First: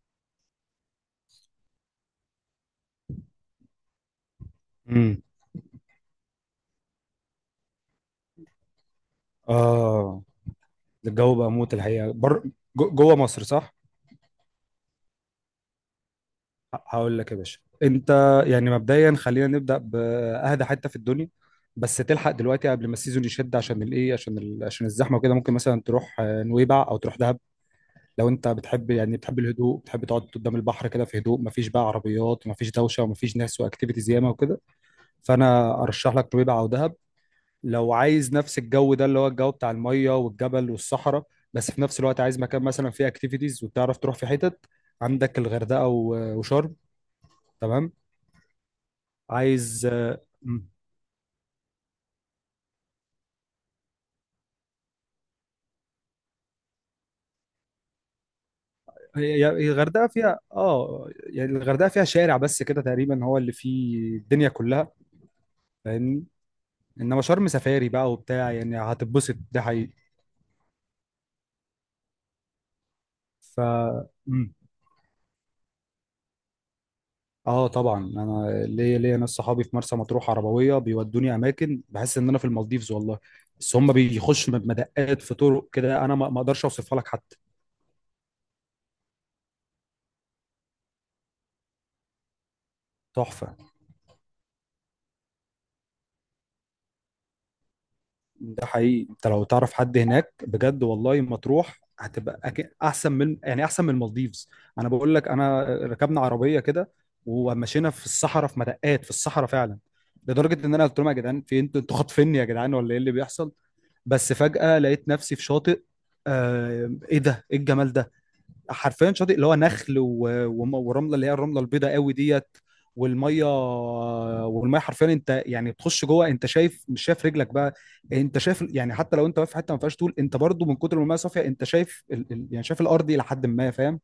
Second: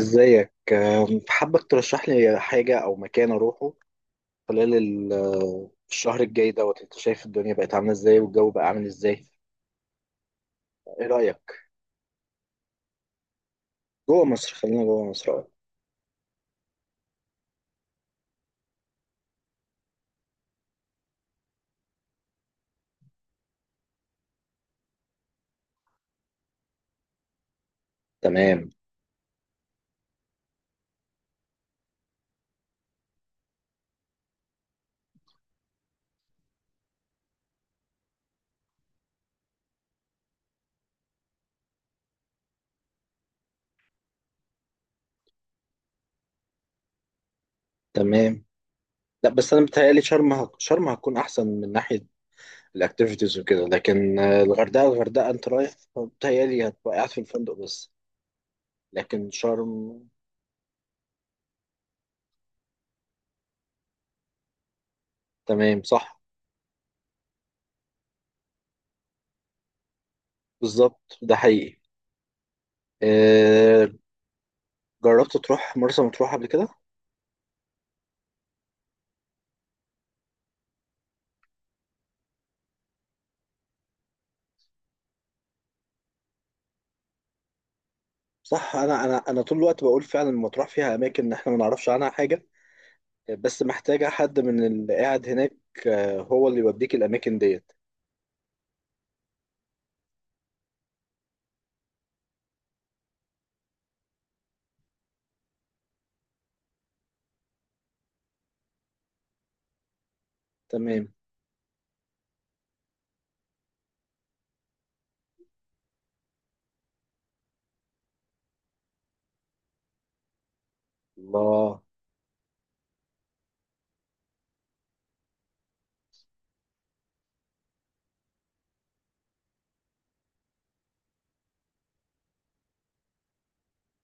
ازيك حابك ترشح لي حاجة أو مكان أروحه خلال امم، الشهر الجاي دوت. أنت شايف الدنيا بقت عاملة إزاي والجو بقى عامل إزاي؟ اه، إيه الجو بقى رأيك؟ موت الحقيقه، جوه مصر، صح. جوه مصر، خلينا جوه مصر، أه. هقول لك يا باشا انت. يعني مبدئيا، خلينا نبدا باهدى حته في الدنيا، بس تلحق دلوقتي قبل ما السيزون يشد، عشان الايه، عشان عشان الزحمه وكده. ممكن مثلا تروح نويبع او تروح دهب، لو انت تمام. بتحب، يعني بتحب الهدوء، بتحب تقعد قدام البحر كده في هدوء، مفيش بقى عربيات ومفيش دوشه ومفيش ناس واكتيفيتيز ياما وكده. فانا ارشح لك نويبع او دهب. لو عايز نفس الجو ده، اللي هو الجو بتاع المية والجبل والصحراء، بس في نفس الوقت عايز مكان مثلا فيه اكتيفيتيز وتعرف تروح في حتت، عندك الغردقة وشرم. تمام. تمام. لا، بس أنا عايز بتهيألي آه، شرم مم. شرم هتكون أحسن من ناحية الأكتيفيتيز وكده، لكن الغردقة، الغردقة أنت رايح بتهيألي هتبقى قاعد في الفندق بس. لكن هي شرم. الغردقة فيها يعني الغردقة فيها شارع بس كده تقريبا، هو اللي فيه الدنيا كلها. تمام صح. فاهمني؟ انما شرم سفاري بقى وبتاع، يعني هتتبسط ده حقيقي. بالظبط ده حقيقي. ف أه. جربت تروح مرسى مطروح قبل كده؟ اه طبعا انا ليا ناس صحابي في مرسى مطروح، عربويه بيودوني اماكن، بحس ان انا في المالديفز والله. بس هم بيخشوا مدقات في طرق كده، انا ما اقدرش اوصفها لك حتى. صح. انا طول الوقت بقول فعلا مطروح فيها اماكن احنا ما نعرفش عنها حاجه، تحفه. بس محتاجه حد من اللي قاعد هناك، هو اللي يوديك الاماكن ديت. ده حقيقي، انت لو تعرف حد هناك بجد والله، مطروح هتبقى احسن من، يعني احسن من المالديفز. انا بقول لك، انا ركبنا عربيه كده، ومشينا في الصحراء، في مدقات في الصحراء فعلا، لدرجه ان انا قلت تمام. لهم: يا جدعان، في انتوا خاطفيني يا جدعان ولا ايه اللي بيحصل؟ بس فجاه لقيت نفسي في شاطئ. ايه ده، ايه الجمال ده! حرفيا شاطئ، اللي هو نخل ورمله، اللي هي الرمله الله. البيضاء قوي ديت. والميه، والميه حرفيا، انت يعني بتخش جوه انت شايف، مش شايف رجلك بقى. انت شايف، يعني حتى لو انت واقف في حته ما فيهاش طول، انت برضو من كتر ما الميه صافيه انت شايف يعني شايف الارض الى حد ما. فاهم؟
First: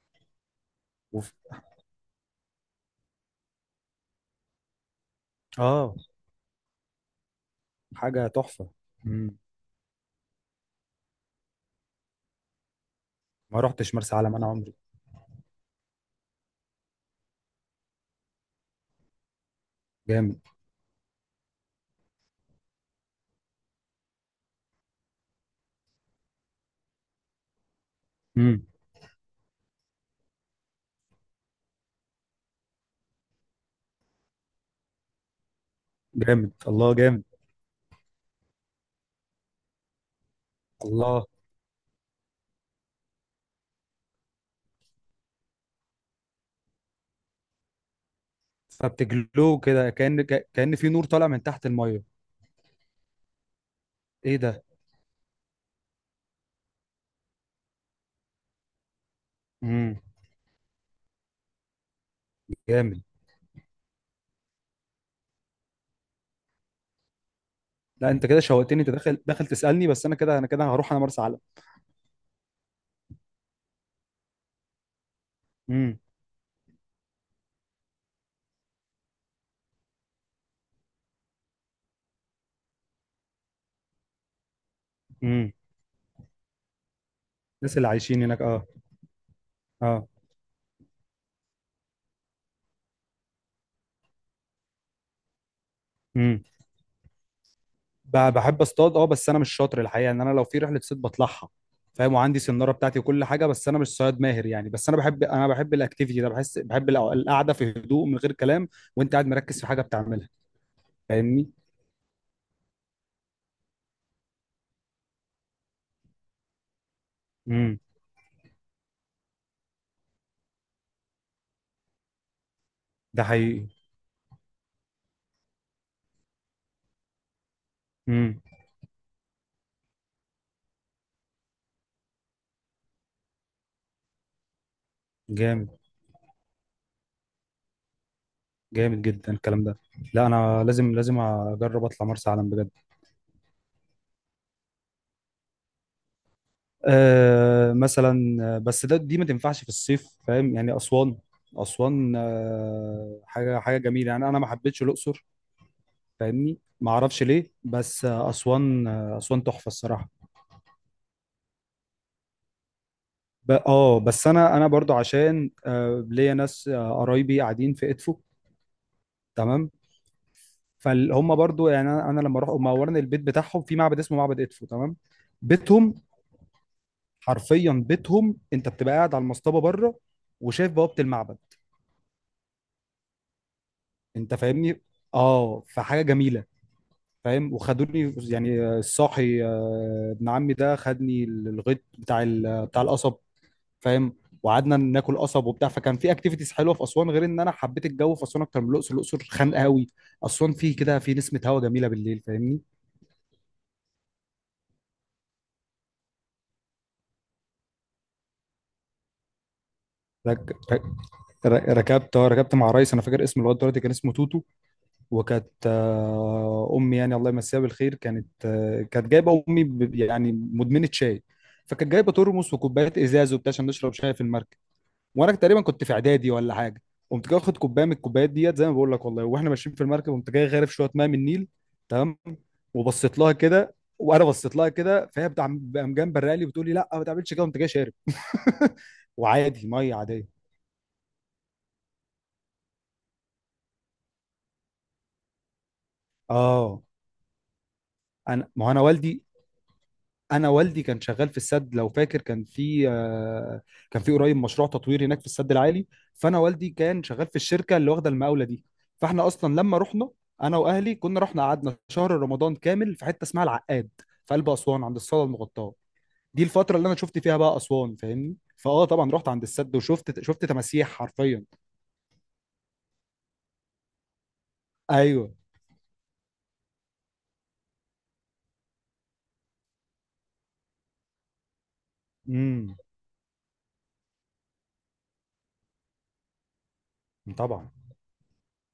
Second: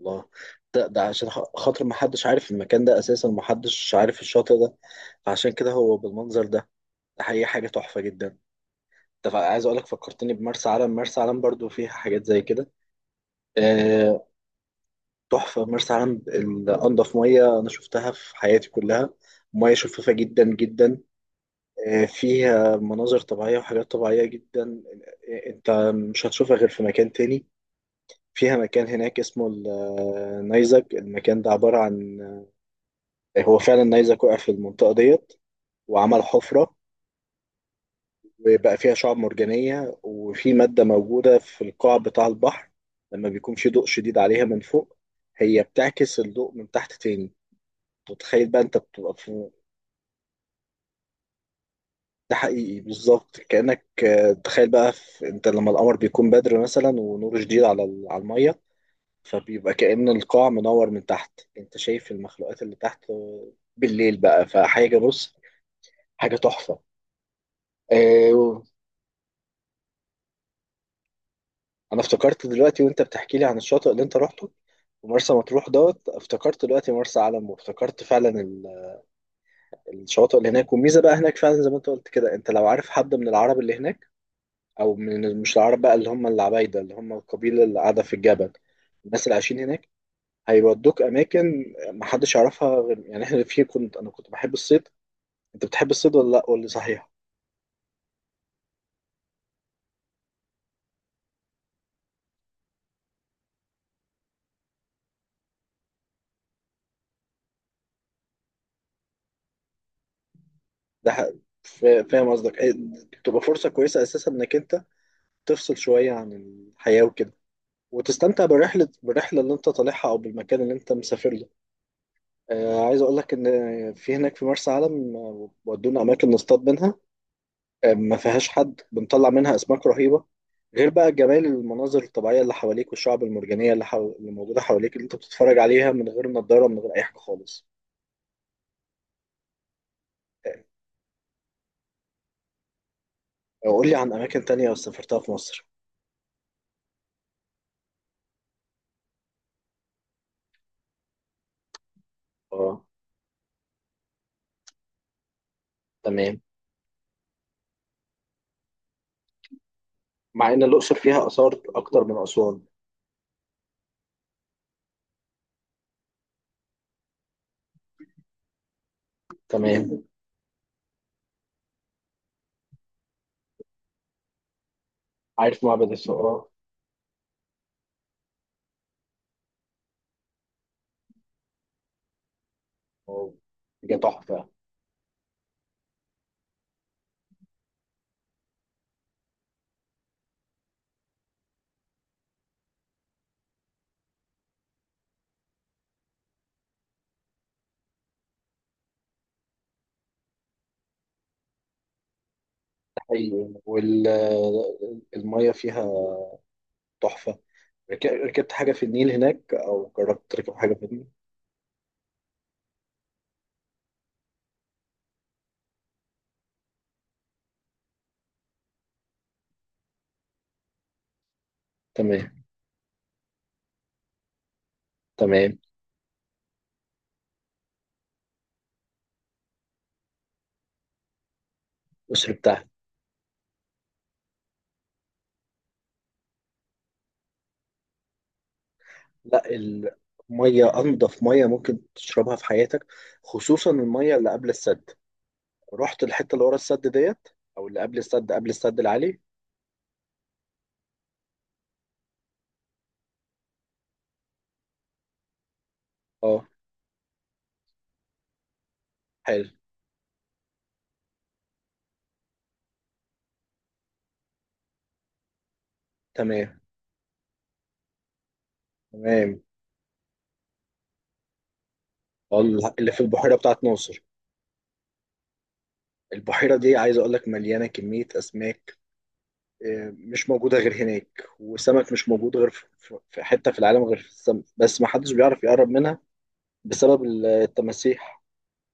الله. ده عشان وف... خاطر ما حدش عارف المكان ده اساسا، ما حدش عارف الشاطئ ده. عشان كده اه، هو بالمنظر ده. ده حقيقي حاجه تحفه حاجه جدا. تحفه. مم. عايز اقول لك فكرتني بمرسى علم. مرسى علم برضو فيها حاجات زي كده. ما رحتش مرسى آه. علم انا عمري. تحفه مرسى علم، انضف ميه انا شفتها في حياتي كلها، ميه شفافه جامد. جدا جدا. فيها مناظر طبيعية وحاجات طبيعية جدا. انت مش هتشوفها غير في مكان تاني. فيها امم. مكان هناك اسمه النيزك. المكان ده عبارة عن، هو فعلا النيزك وقع في المنطقة ديت وعمل جامد. حفرة، الله جامد. وبقى فيها شعاب مرجانية، وفي مادة الله، موجودة في القاع بتاع البحر، لما بيكون في ضوء شديد عليها من فوق، هي بتعكس الضوء من تحت تاني. تتخيل بقى انت بتبقى في، فبتجلو كده، كأن في نور طالع من تحت الميه. ده حقيقي، بالظبط كأنك، ايه ده! تخيل بقى، في انت لما القمر بيكون بدر مثلا ونور شديد على على المية، فبيبقى امم. كأن القاع منور من تحت، انت شايف المخلوقات اللي جامد. تحت، بالليل بقى، فحاجة، بص، حاجة تحفة. لا، انت آه، كده و- شوقتني، انت داخل داخل تسالني، بس انا كده هروح انا مرسى علم. انا افتكرت دلوقتي وانت بتحكي لي عن الشاطئ اللي انت روحته ومرسى مطروح امم. دوت. افتكرت دلوقتي مرسى علم وافتكرت فعلا الشواطئ اللي هناك، والميزة بقى هناك فعلا زي ما انت قلت كده، انت لو عارف حد من العرب اللي هناك، او من امم. مش العرب بقى اللي هم العبايده، اللي هم القبيله الناس اللي اللي قاعده في عايشين هناك، الجبل، اه. الناس اللي عايشين هناك اه. هيودوك اماكن محدش يعرفها. غير يعني احنا في كنت، انا كنت بحب الصيد. انت بتحب الصيد ولا امم، لا ولا صحيح؟ بحب اصطاد، اه، بس انا مش شاطر الحقيقه، ان انا لو في رحله صيد بطلعها. فاهم، وعندي سناره بتاعتي وكل حاجه، بس انا مش صياد ماهر يعني. بس انا بحب الاكتيفيتي ده، بحس، بحب القعده في هدوء من غير كلام، وانت قاعد مركز في حاجه بتعملها. ده ح- فاهمني؟ فاهم قصدك إيه. تبقى فرصه كويسه اساسا انك انت تفصل شويه عن الحياه وكده، امم. وتستمتع بالرحله، بالرحله اللي انت طالعها او بالمكان اللي انت مسافر له. آه، عايز اقول ده لك ان حقيقي. في هناك في مرسى علم، ودونا اماكن نصطاد منها، ما امم. فيهاش حد، بنطلع منها اسماك رهيبه غير بقى جمال المناظر الطبيعيه اللي حواليك، والشعب المرجانيه اللي موجوده حواليك، اللي انت بتتفرج جامد. عليها من غير نضاره، من غير اي حاجه خالص. جامد جدا الكلام ده. لا، آه. انا لازم اجرب اطلع مرسى علم بجد. قول لي عن اماكن تانية سافرتها في مصر. مثلا بس ده، دي ما تنفعش في الصيف، فاهم يعني؟ أسوان. أسوان، اه. حاجة، حاجة جميلة يعني، أنا ما حبيتش الأقصر. تمام. فاهمني، ما أعرفش ليه، بس أسوان. أسوان تحفة الصراحة. مع ان الاقصر فيها اثار اكتر من اسوان. بس انا برضو عشان ليا ناس، قرايبي قاعدين في ادفو. تمام. تمام. فهم برضو يعني، انا لما اروح هم اولا، البيت بتاعهم في معبد اسمه معبد ادفو. تمام. عارف معبد بيتهم، الفقراء. حرفيا بيتهم، انت بتبقى قاعد على المصطبه بره، وشايف بوابه المعبد. آه، حاجه تحفه. انت ده فاهمني. اه، فحاجه جميله. فاهم. وخدوني يعني، الصاحي، ابن عمي ده خدني الغيط بتاع القصب. فاهم، وقعدنا ناكل قصب وبتاع، فكان في اكتيفيتيز حلوه في اسوان، غير ان انا حبيت الجو في اسوان اكتر من الاقصر. الاقصر خانقه قوي. اسوان فيه كده في نسمه هوا جميله بالليل. فاهمني؟ حقيقي. والميه فيها تحفه. ركبت حاجه في النيل هناك او جربت رك... تركب حاجه في النيل؟ رك... ركبت، ركبت مع ريس انا فاكر اسمه لغايه دلوقتي، كان اسمه توتو. وكانت امي، يعني الله يمسيها بالخير، كانت جايبه، امي يعني مدمنه شاي. فكانت جايبه تمام. ترمس وكوبايات ازاز وبتاع، عشان نشرب شاي في المركب. وانا تمام. تقريبا كنت في اعدادي ولا حاجه. قمت جاي واخد كوبايه من الكوبايات ديت، زي ما بقول لك والله، واحنا ماشيين في المركب قمت جاي غارف شويه ميه من النيل. تمام. الأقصر بتاعها. وبصيت لها كده، وانا بصيت لها كده، فهي بتاع، قام جنب لي بتقول لي: لا ما تعملش كده، قمت جاي شارب. لا، وعادي، ميه عاديه. المية أنضف مية ممكن تشربها في حياتك، خصوصا المية اللي قبل السد. رحت الحتة اللي ورا اه، السد ديت أو اللي قبل السد، انا، قبل ما هو السد انا العالي؟ والدي انا والدي كان شغال في السد لو فاكر، كان في قريب مشروع تطوير هناك في السد العالي. فانا اه. والدي كان شغال في الشركه اللي واخده المقاوله دي. فاحنا حلو. اصلا لما رحنا، انا واهلي كنا رحنا، قعدنا شهر رمضان كامل في حته اسمها العقاد، في قلب اسوان عند الصاله المغطاه. دي تمام. الفتره اللي انا شفت فيها بقى اسوان. فاهمني. فاه طبعا رحت تمام. عند السد، وشفت، شفت تماسيح حرفيا. اللي في البحيرة بتاعت ناصر. ايوه. البحيرة دي عايز أقول لك مليانة كمية أسماك، مش موجودة غير هناك، وسمك مش موجود غير في امم. في حتة في العالم، غير في السمك بس، ما حدش بيعرف يقرب منها بسبب طبعا. التماسيح.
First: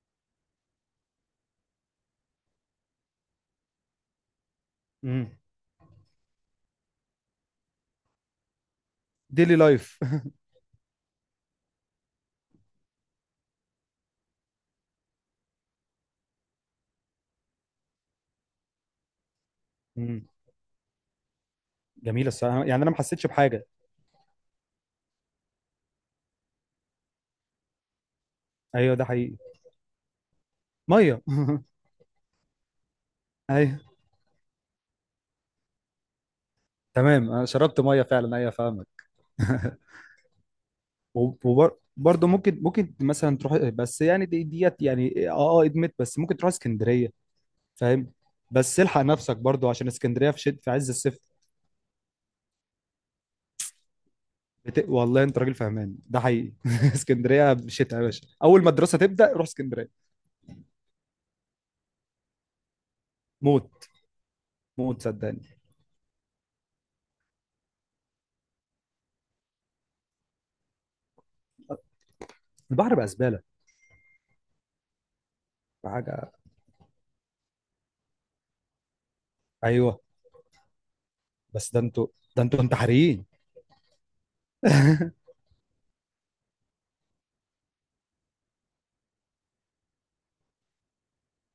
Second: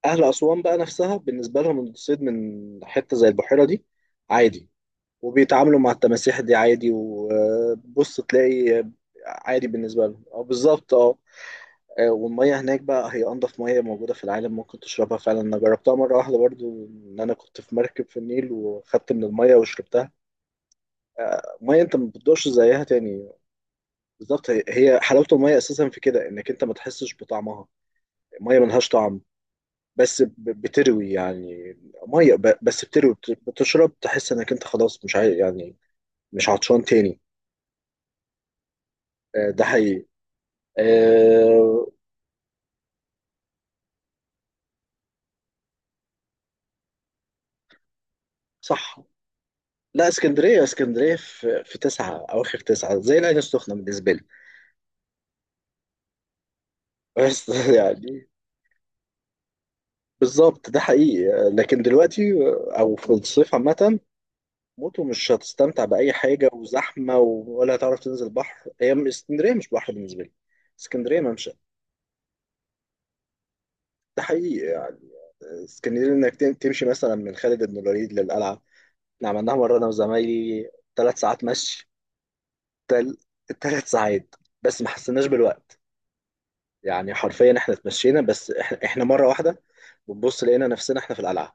أهل أسوان بقى نفسها بالنسبة لهم الصيد من حتة زي البحيرة دي عادي. امم. وبيتعاملوا مع التماسيح دي عادي، وبص تلاقي ديلي عادي لايف. بالنسبة لهم. اه، بالظبط اه. والمية هناك بقى هي أنضف مية موجودة في العالم ممكن تشربها، فعلا أنا جربتها مرة واحدة برضو، إن أنا كنت في مركب في النيل وخدت من المية وشربتها. امم، مية أنت ما جميله بتدوقش الصراحه يعني، زيها انا ما حسيتش تاني. بحاجه. بالظبط، هي حلاوة المية أساسا في كده، إنك أنت ما تحسش بطعمها، المية ملهاش ايوه، ده طعم. حقيقي. بس ب- بتروي ميه. يعني. مية بس بتروي، ايوه، بتشرب تحس إنك أنت خلاص مش يعني مش عطشان تاني. تمام، انا شربت ميه فعلا، ايوه، فاهمك. ده حقيقي. آه، وبرضه ممكن مثلا تروح، بس يعني دي ديت يعني، اه، اه، ادمت، بس ممكن تروح اسكندريه. فاهم. بس صح. الحق نفسك برضه، عشان لا اسكندريه اسكندريه، في عز اسكندريه الصيف. في في تسعه، اواخر تسعه، زي العين السخنه بالنسبه لي. والله انت راجل فهمان، ده حقيقي. بس اسكندريه شتاء يا باشا، يعني اول ما الدراسه تبدا روح اسكندريه. بالظبط ده حقيقي. لكن دلوقتي، او في الصيف موت. عامه موت، موتو. مش صدقني. هتستمتع باي حاجه، وزحمه، ولا هتعرف تنزل بحر. هي اسكندريه مش بحر بالنسبه لي. اسكندريه ممشى. البحر بقى زباله. ده حقيقي يعني. اسكندريه حاجه. انك تمشي مثلا من خالد بن الوليد للقلعه. احنا عملناها مره انا ايوه، وزمايلي. ثلاث ساعات بس ده مشي. انتوا ده انتوا تل... انتحاريين. تلات ساعات، بس ما حسيناش بالوقت. يعني حرفيا احنا اتمشينا، بس احنا مره واحده بنبص لقينا نفسنا احنا في القلعه.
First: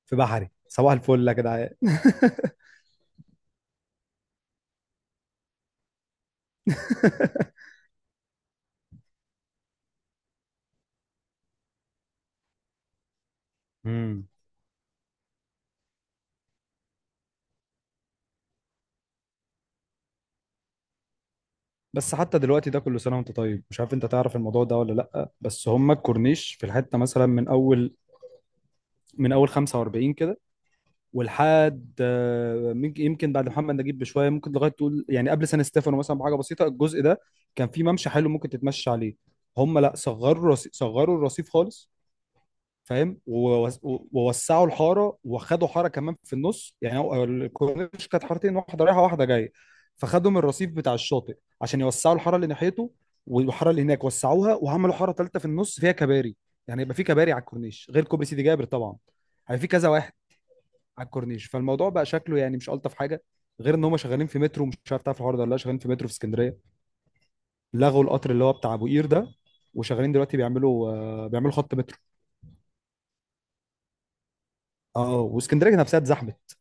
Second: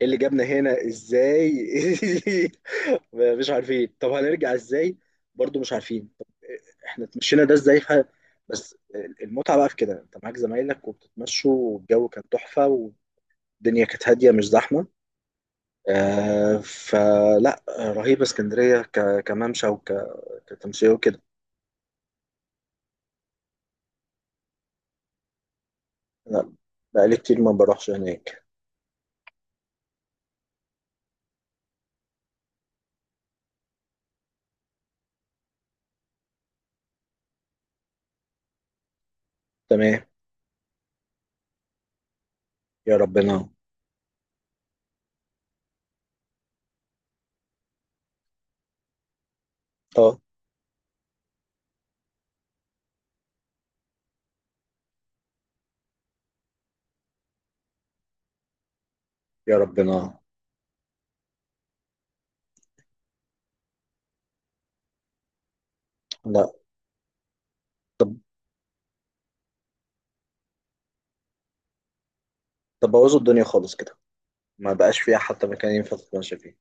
ايه اللي في جابنا بحري هنا صباح الفل يا ازاي؟ جدعان. مش عارفين طب هنرجع ازاي، برضو مش عارفين طب احنا اتمشينا ده ازاي بس المتعه بقى في كده، انت معاك زمايلك وبتتمشوا والجو كان تحفه والدنيا كانت هاديه مش زحمه. آه فلا رهيبه اسكندريه كممشى كتمشيه وكده. بس حتى دلوقتي ده، كل سنه وانت طيب، مش عارف انت تعرف الموضوع ده ولا لا، بس هم لا، الكورنيش في الحته بقالي مثلا كتير من ما بروحش اول هناك. من اول 45 كده، ولحد يمكن بعد محمد نجيب بشويه، ممكن لغايه تقول يعني قبل سان ستيفانو مثلا بحاجه بسيطه، الجزء ده كان فيه ممشى حلو ممكن تتمشى عليه. هم لا، تمام. صغروا الرصيف، صغروا الرصيف خالص. يا فاهم، ربنا. ووسعوا الحاره، وخدوا حاره كمان في النص، يعني هو الكورنيش كانت حارتين، واحده رايحه واحده جايه، اه. فخدوا من الرصيف بتاع الشاطئ عشان يوسعوا الحاره اللي ناحيته، والحاره اللي هناك وسعوها، وعملوا حاره ثالثه في النص فيها كباري. يعني يبقى في كباري على الكورنيش، غير كوبري سيدي جابر طبعا، يا هيبقى في كذا واحد ربنا. على الكورنيش، فالموضوع بقى شكله يعني مش الطف حاجه. غير ان هم شغالين في مترو، مش عارف تعرف الحوار ده ولا لا، شغالين في مترو في لا. اسكندريه. لغوا طب. القطر اللي هو بتاع ابو قير ده، وشغالين دلوقتي بيعملوا خط مترو. طب بوظوا الدنيا خالص كده، ما بقاش فيها اه، حتى مكان واسكندريه ينفع نفسها تتمشى اتزحمت، فيه.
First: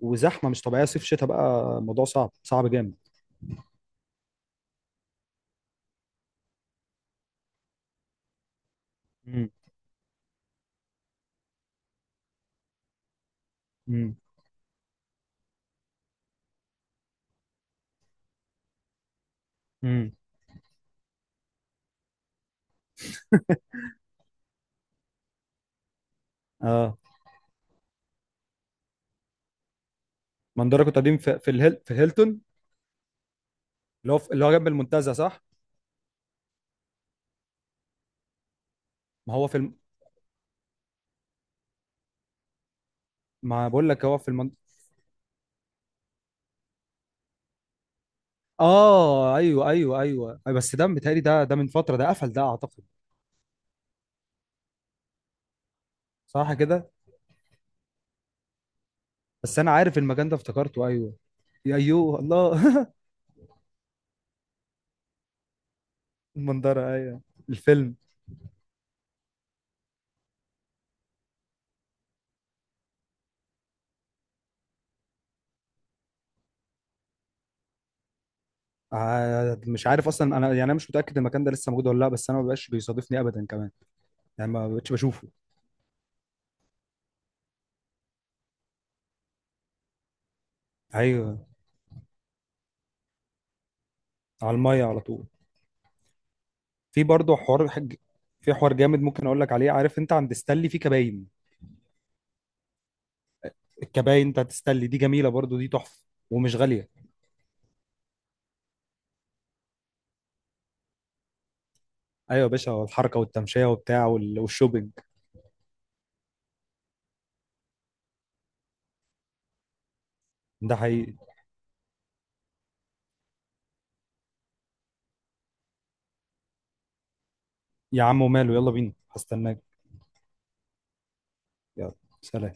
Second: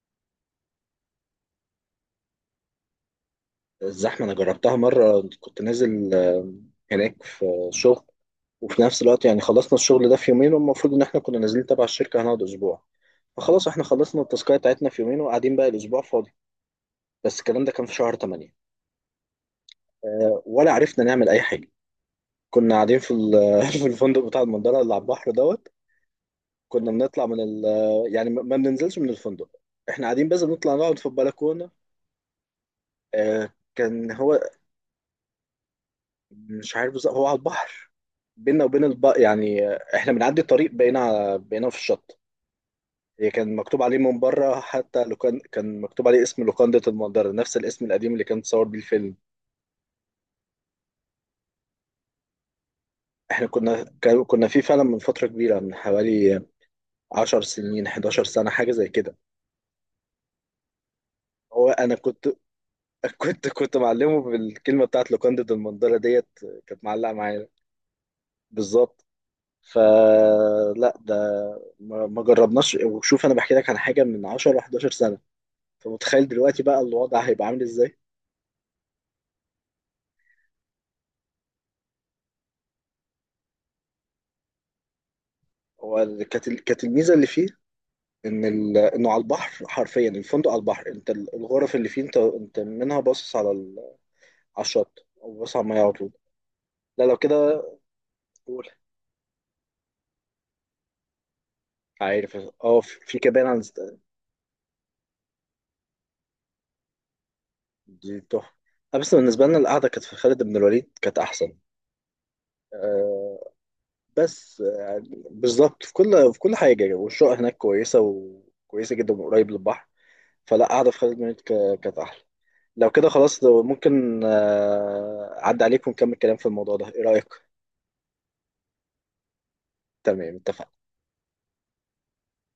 وزحمه مش طبيعيه، صيف شتاء، بقى الموضوع صعب، صعب جامد. الزحمة أنا جربتها مرة، كنت نازل هناك في شغل، وفي نفس الوقت يعني امم. خلصنا الشغل ده في يومين، والمفروض إن إحنا كنا نازلين تبع الشركة هنقعد أسبوع. فخلاص إحنا امم. خلصنا التاسكاية بتاعتنا في يومين، وقاعدين بقى الأسبوع فاضي. بس الكلام ده كان في شهر 8، امم. ولا عرفنا نعمل أي حاجة. كنا قاعدين في في الفندق بتاع المنظرة اللي على البحر دوت. كنا اه، بنطلع من ال، يعني ما بننزلش من الفندق، احنا قاعدين بس ما بنطلع انا كنت نقعد في قاعدين في البلكونة. الهيلتون، كان هو. اللي هو جنب المنتزه، صح؟ مش عارف بالظبط هو على البحر، بينا وبين ما هو في يعني الم... احنا بنعدي الطريق بقينا بقينا في الشط. هي كان ما مكتوب بقول عليه لك هو من في بره، حتى لو كان كان مكتوب عليه اسم لوكاندة المنظرة، نفس الاسم القديم اللي كان اتصور بيه الفيلم. اه، ايوه، ايوه، ايوه، أيوة، بس ده متهيألي، ده ده من فتره، ده قفل ده اعتقد. احنا كنا كنا فيه فعلا من فترة كبيرة، من حوالي صح كده، 10 سنين، 11 سنة حاجة زي كده. بس انا عارف المكان ده، افتكرته، ايوه. هو يا انا ايوه كنت الله. كنت معلمه بالكلمه بتاعت لوكاندو دي، المندله ديت. كانت المنظره، معلقه ايوه. معايا. الفيلم. بالظبط. فلا ده ما جربناش. وشوف انا بحكي لك عن حاجه من 10 ل 11 سنه، فمتخيل دلوقتي بقى الوضع هيبقى عامل ازاي. مش عارف اصلا انا يعني، انا مش متاكد المكان ده لسه موجود ولا لا، بس انا ما بقاش بيصادفني ابدا كمان، يعني ما بقتش بشوفه. هو كانت كانت الميزه اللي فيه، ان انه على البحر حرفيا، الفندق على البحر، انت ايوه. الغرف اللي فيه، انت منها باصص على على على الميه على الشط طول. او باصص على الميه على طول. لا في لو برضه كده. حوار في قول. حوار جامد ممكن اقول لك عليه، عارف انت عند ستانلي في كباين؟ عارف. اه، في، في كمان عن. الكباين بتاعت ستانلي دي جميله برضه، دي تحفه، ومش غاليه. دي تحفة. بس بالنسبة لنا القعدة كانت في خالد بن الوليد كانت أحسن. ايوه يا باشا، الحركه آه، والتمشيه وبتاع، بس والشوبينج. يعني بالظبط في كل في كل حاجة، والشقة هناك كويسة وكويسة جدا وقريب للبحر. فلا ده قعدة في خالد حقيقي. بن الوليد كانت أحلى. لو كده خلاص، لو ممكن أعدي عليك ونكمل كلام في الموضوع ده، إيه رأيك؟ يا عم وماله، يلا بينا، هستناك. تمام اتفقنا. يلا. سلام.